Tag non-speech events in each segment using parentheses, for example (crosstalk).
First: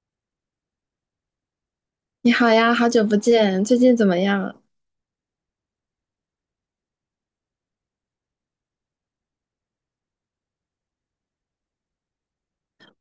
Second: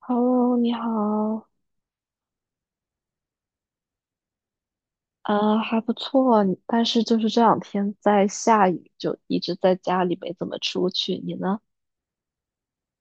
Hello，你好，你好呀，好久不见，最近怎么样？还不错，但是就是这两天在下雨，就一直在家里没怎么出去。你呢？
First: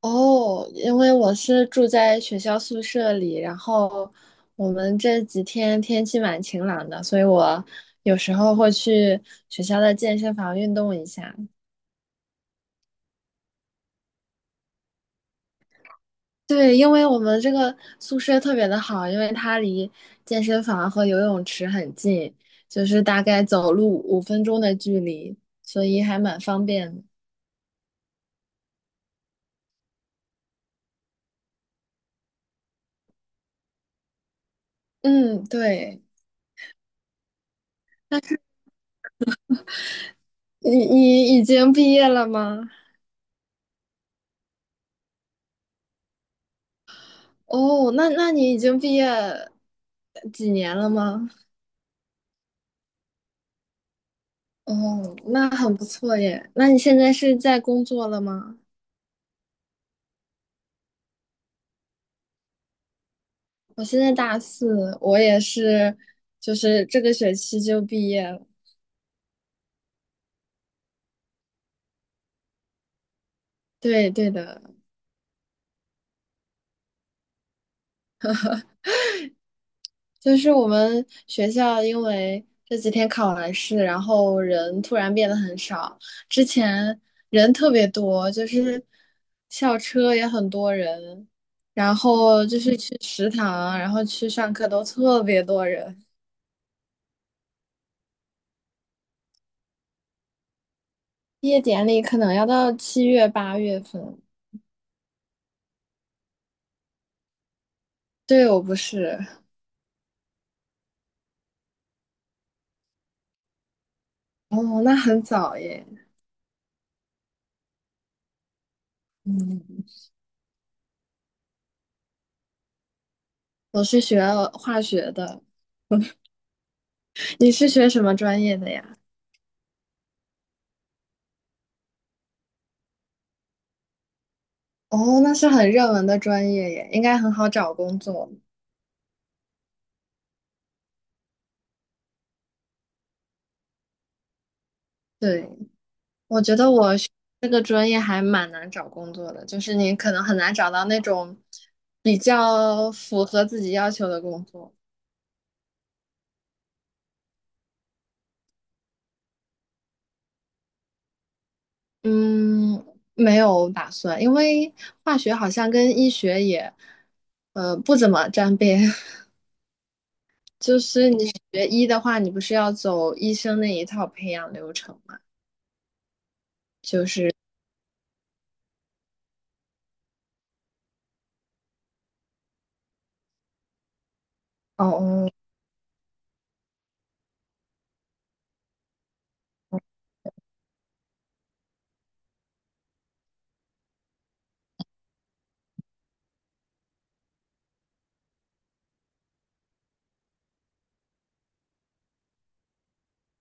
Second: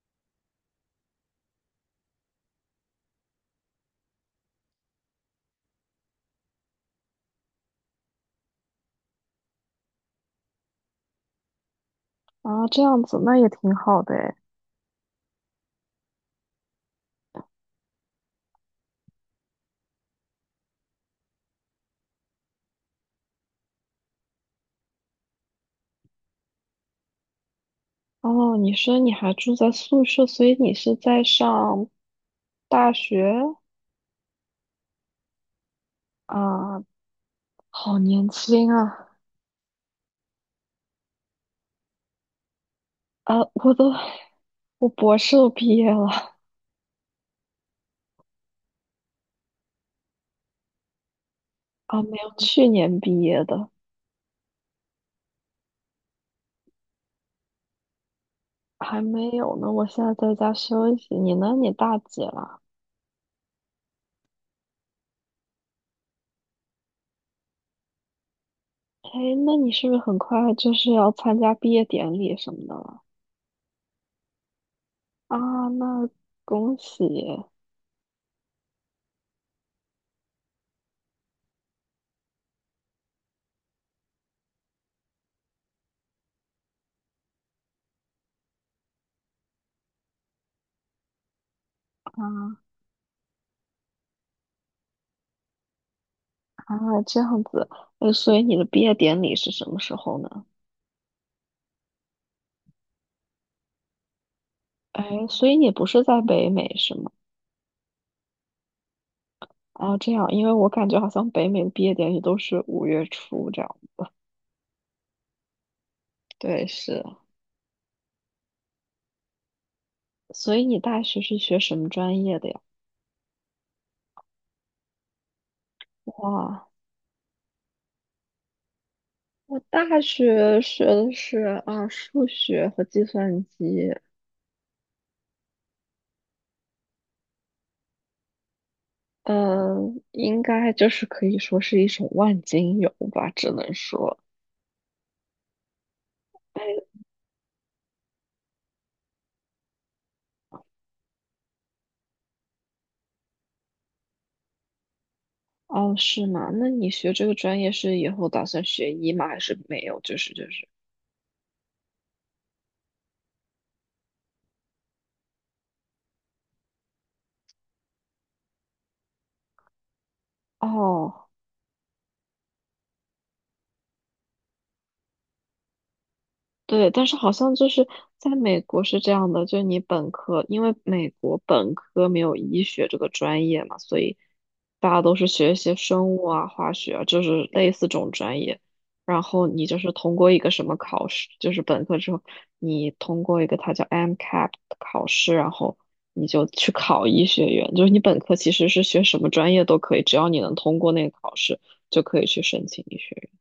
哦，因为我是住在学校宿舍里，然后我们这几天天气蛮晴朗的，所以我有时候会去学校的健身房运动一下。啊，这样子那也挺好的诶。对，因为我们这个宿舍特别的好，因为它离健身房和游泳池很近，就是大概走路5分钟的距离，所以还蛮方便的。哦，你说你还住在宿舍，所以你是在上大学嗯，对。啊？好年轻啊！你已经毕业了吗？啊，我博士都毕业了。哦，那你已经毕业几年了吗？啊，没有，去年毕业的，哦，那很不错耶。那你现在是在工作了吗？还没有呢。我现在在家休息。你呢？你大几了？我现在大四，我也是，就是这个学期就毕业了。哎，那你是不是很快就是要参加毕业典礼什么的了？对对的。啊，那恭喜就是我们学校因为这几天考完试，然后人突然变得很少，之前人特别多，就是校车也很多人，然后啊。就是去食堂，然后去上课都特别多人。啊，这样子，所以你的毕业典礼是什么时候呢？毕业典礼可能要到7月8月份。哎，所以你不是在北美是吗？对，我不是。啊，这样，因为我感觉好像北美的毕业典礼都是5月初这样。哦，那很早耶。对，是，嗯，所以你大学是学什么专业的呀？我是学化学的。哇，你是学什么专业的呀？我大学学的是啊，数学和计算机。哦，那是很热门的专业耶，应该很好找工作。嗯，应该就是可以说是一种万金油吧，只能说。(laughs) 对，我觉得哎。我学这个专业还蛮难找工作的，就是你可能很难找到那种比较符合自己要求的工作。哦，是吗？那你学这个专业是以后打算学医吗？还是没有？就是。嗯，没有打算，因为化学好像跟医学也，不怎么沾边。(laughs) 就是你哦，学医的话，你不是要走医生那一套培养流程吗？对，但是好像就是在美国是这样的，就是你本科，因为美国本科没有医学这个专业嘛，所以哦大家都是哦。学一些生物啊、化学啊，就是类似这种专业。然后你就是通过一个什么考试，就是本科之后你通过一个它叫 MCAP 的考试，然后你就去考医学院。就是你本科其实是学什么专业都可以，只要你能通过那个考试，就可以去申请医学院。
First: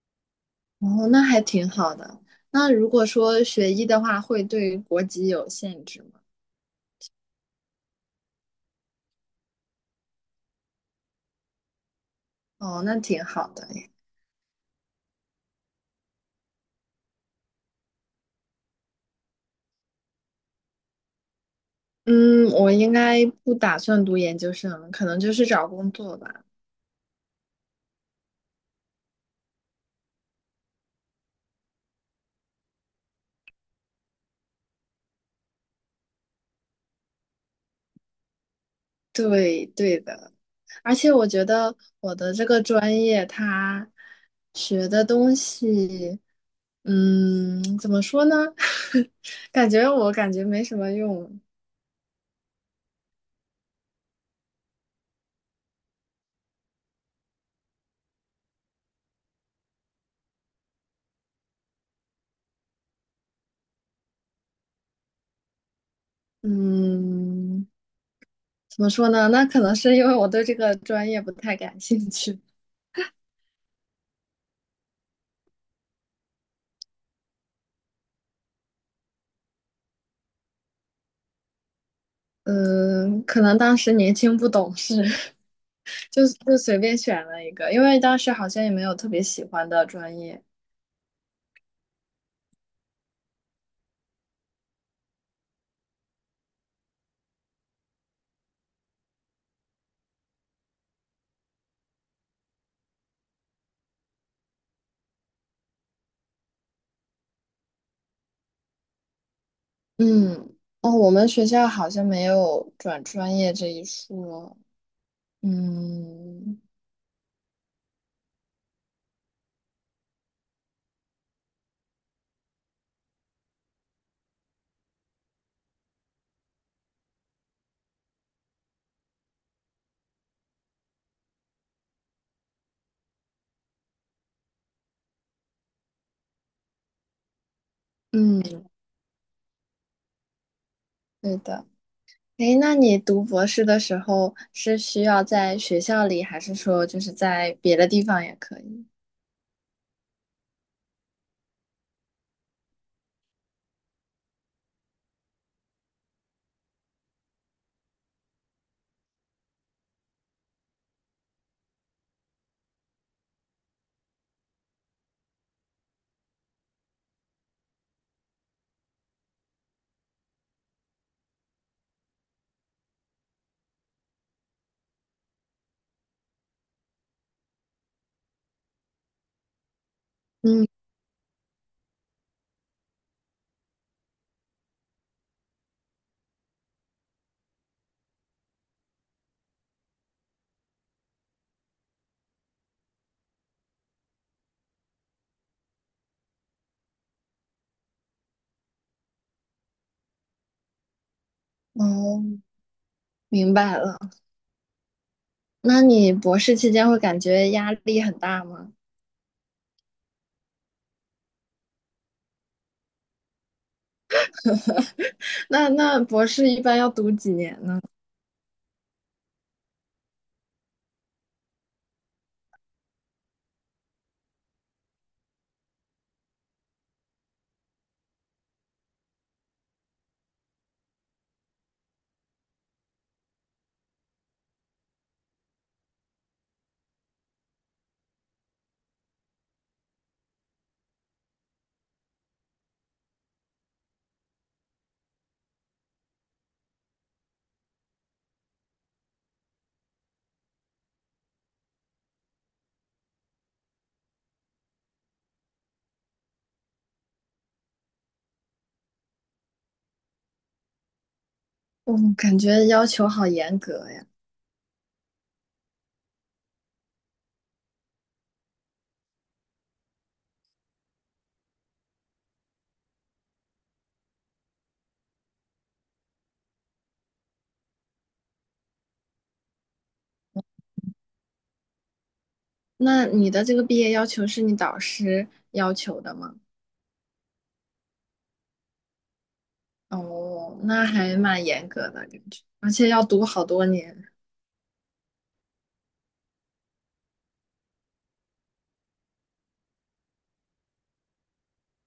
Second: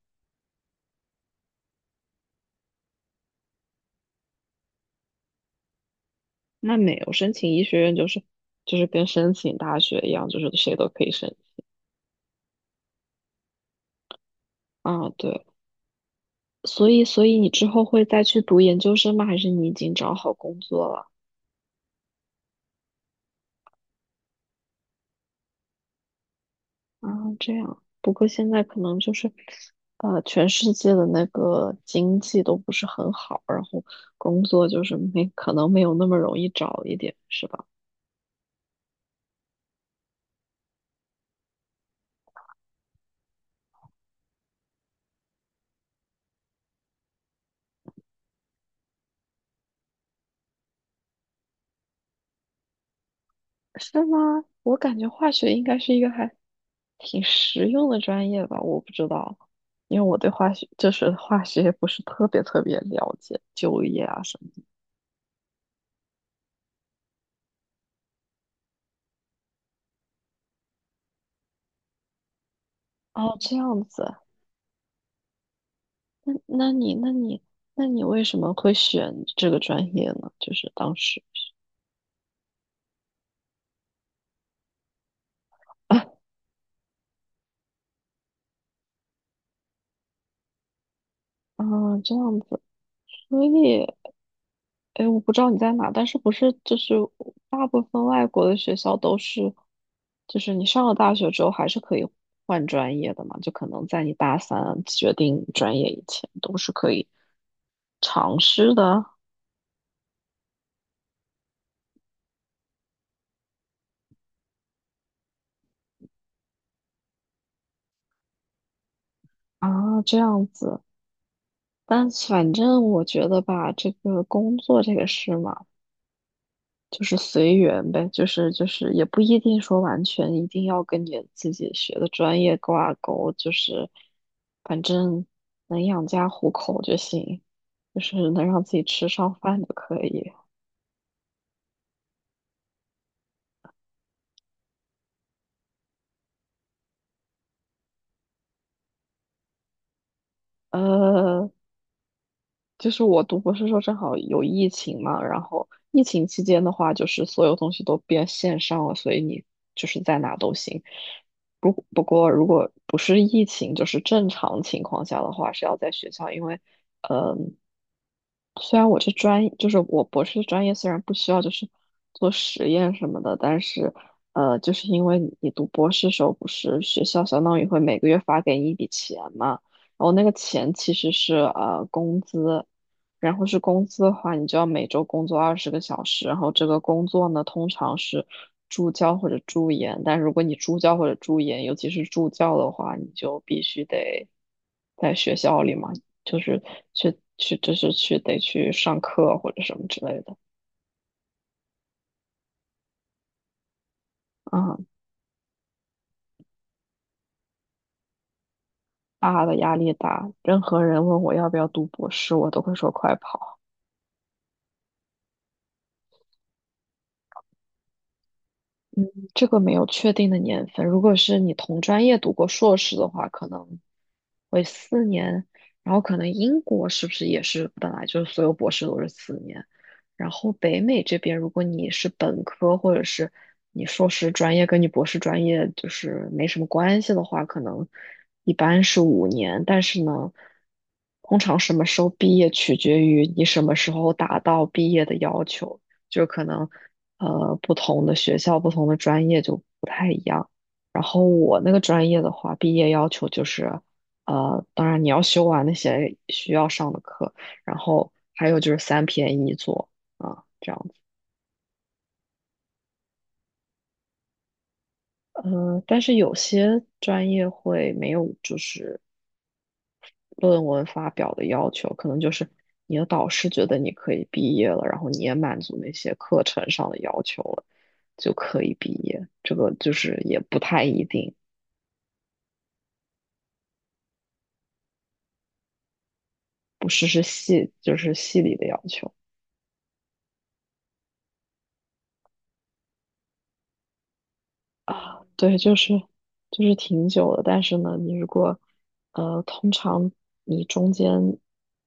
哦，那还挺好的。那如果说学医的话，会对国籍有限制吗？那没有申请医学院，就是跟申请大学一样，就是谁都可以申。哦，那挺好的诶。啊，对，所以你之后会再去读研究生吗？还是你已经找好工作了？嗯，我应该不打算读研究生，可能就是找工作吧。啊，这样，不过现在可能就是全世界的那个经济都不是很好，然后工作就是没可能没有那么容易找一点，是吧？对，对的。而且我觉得我的这个专业，它学的东西，嗯，怎么说呢？(laughs) 感觉我感觉没什么用。是吗？我感觉化学应该是一个还挺实用的专业吧，我不知道，因为我对化学不是特别特别了解，就业啊什么的。嗯，怎么说呢？那可能是因为我对这个专业不太感兴趣。哦，这样子，那那你那你那你为什么会选这个专业呢？就是当时嗯，可能当时年轻不懂事，啊。 (laughs) 就随便选了一个，因为当时好像也没有特别喜欢的专业。(laughs)，这样子。所以，哎，我不知道你在哪，但是不是就是大部分外国的学校都是，就是你上了大学之后还是可以换专业的嘛？就可能在你大三决定专业以前都是可以尝试的。嗯。哦，我们学校好像没有转专业这一说。嗯。啊，这样子。但反正我觉得吧，这个工作这个事嘛。就是随缘呗，就是也不一定说完全一定要跟你自己学的专业挂钩，就是反正能养家糊口就行，就是能让嗯，自己吃上饭就可以。对的。诶，那你读博士的时候是需要在学校里，还是说就是在别的地方也可以？呃，就是我读博士的时候正好有疫情嘛，然后疫情期间的话，就是所有东西都变线上了，所以你就是在哪都行。不过，如果不是疫情，就是正常情况下的话，是要在学校，因为，嗯、虽然我这专业就是我博士的专业虽然不需要就是做实验什么的，但是就是因为你读博士时候不是学校相当于会每个月发给你一笔钱嘛，然后那个嗯。钱其实是工资，然后是工资的话，你就要每周工作20个小时，然后这个工作呢通常是助教或者助研，但如果你助教或者助研，尤其是助教的话，你就必须得在学校里嘛。就是去就是去得去上课或者什么之类的。哦，明白了。嗯。那你博士期间会感觉压力很大吗？啊，大的压力大，任何人问我要不要读博士，我都会说快跑。(laughs) 那博士一般要读几年呢？这个没有确定的年份。如果是你同专业读过硕士的话，可能会四年。然后可能英国是不是也是本来就是所有博士都是四年？然后北美这边，如果你是本科或者是你硕士专业跟你博士专业就是没什么关系的话，可能一般是5年。但是呢，通常什么时候毕业取决于你什么时候达到毕业的要求。就可能不同的学校、不同的专业就不太一样。然后我那个专业的话，毕业要求就是当然你要修完那些需要上的课，然后还有就是3篇一作。啊，这样子。我感觉要求好严格呀。但是有些专业会没有就是论文发表的要求，可能就是你的导师觉得你可以毕业了，然后你也满足那些课程上的要求了，就可以毕业。这个就是也不太一定。那你的这个毕业要求是你导师要求的吗？不是。是系，就是系里的要求。哦，那还蛮严格的感觉，而且要读好多年。啊，对，就是挺久的，但是呢，你如果通常你中间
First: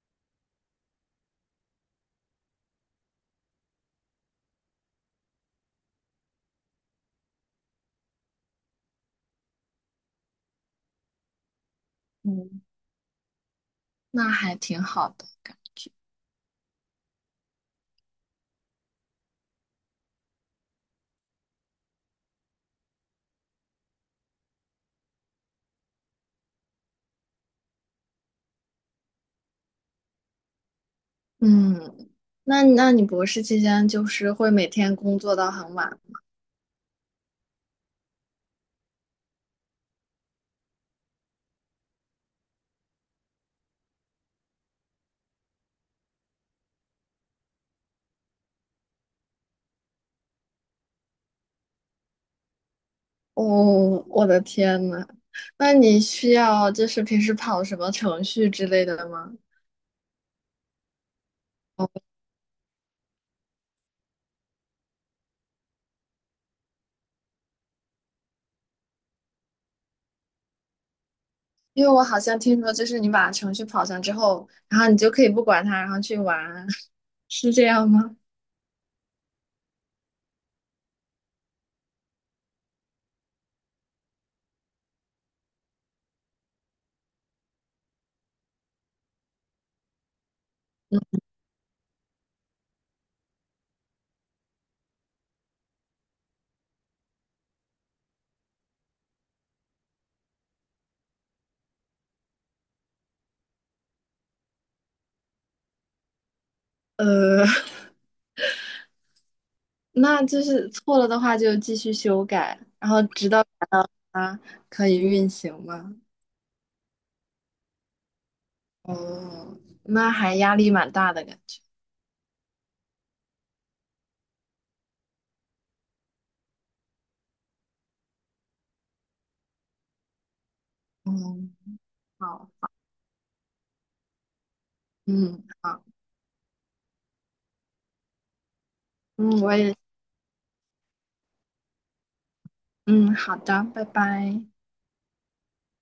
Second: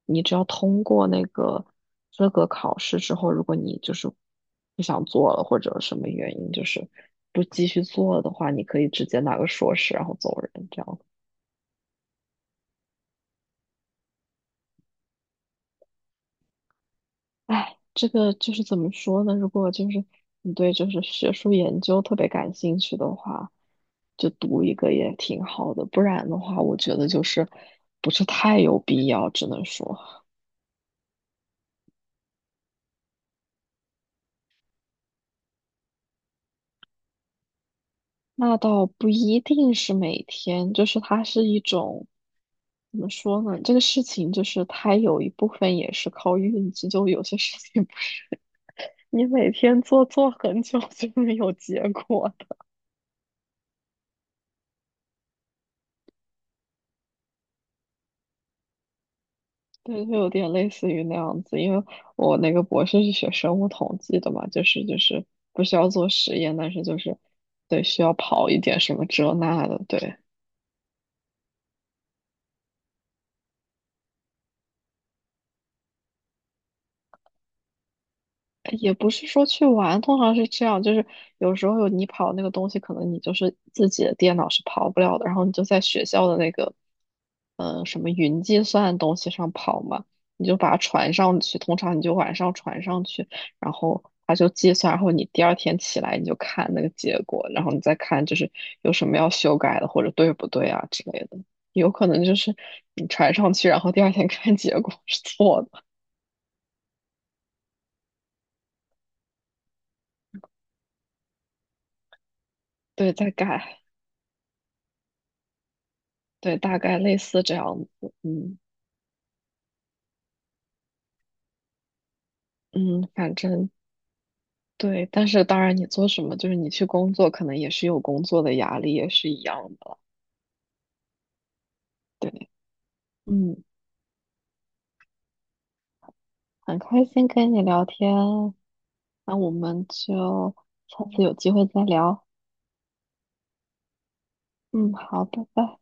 你只要通过那个资格考试之后，如果你就是不想做了或者什么原因，就是不继续做的话，你可以直接拿个硕士然后走人，这样。嗯，那还挺好的。哎，这个就是怎么说呢？如果就是你对就是学术研究特别感兴趣的话，就读一个也挺好的。不然的话，我觉得就是不是太有必要，只能说嗯，那你博士期间就是会每天工作到很晚？那倒不一定是每天，就是它是一种，怎么说呢？这个事情就是它有一部分也是靠运气，就有些事情 (laughs) 你每天做做很久就没有结果。哦，我的天呐，那你需要就是平时跑什么程序之类的吗？对，就有点类似于那样子，因为我那个博士是学生物统计的嘛，就是不需要做实验，但是就是对需要跑一点什么这那的，对，因为我好像听说，就是你把程序跑上之后，然后你就可以不管它，然后去玩，(laughs) 是这样吗？也不是说去玩，通常是这样，就是有时候你跑那个东西，可能你就是自己的电脑是跑不了的，然后你就在学校的那个，什么云计算的东西上跑嘛，你就把它传上去，通常你就晚上传上去，然后它就计算，然后你第二天起来你就看那个结果，然后你再看就是有什么要修改的或者对不对啊之类的，有可能就是你传上去，然后第二天看结果是错的，呃，(laughs) 那就是错了的话就继续修改，然后对，直再到改。它可以运行吗？对，大概类似这样子，嗯。哦，那还压力蛮大的感觉。嗯，反正对，但是当然，你做什么，就是你去工作，可能也是有工作的压力，也是一样的了。嗯，对，好。嗯，嗯，好。很开心跟你聊天，那嗯，我我也。们就下次有机会再聊。嗯，好的，拜拜。嗯，好，拜拜。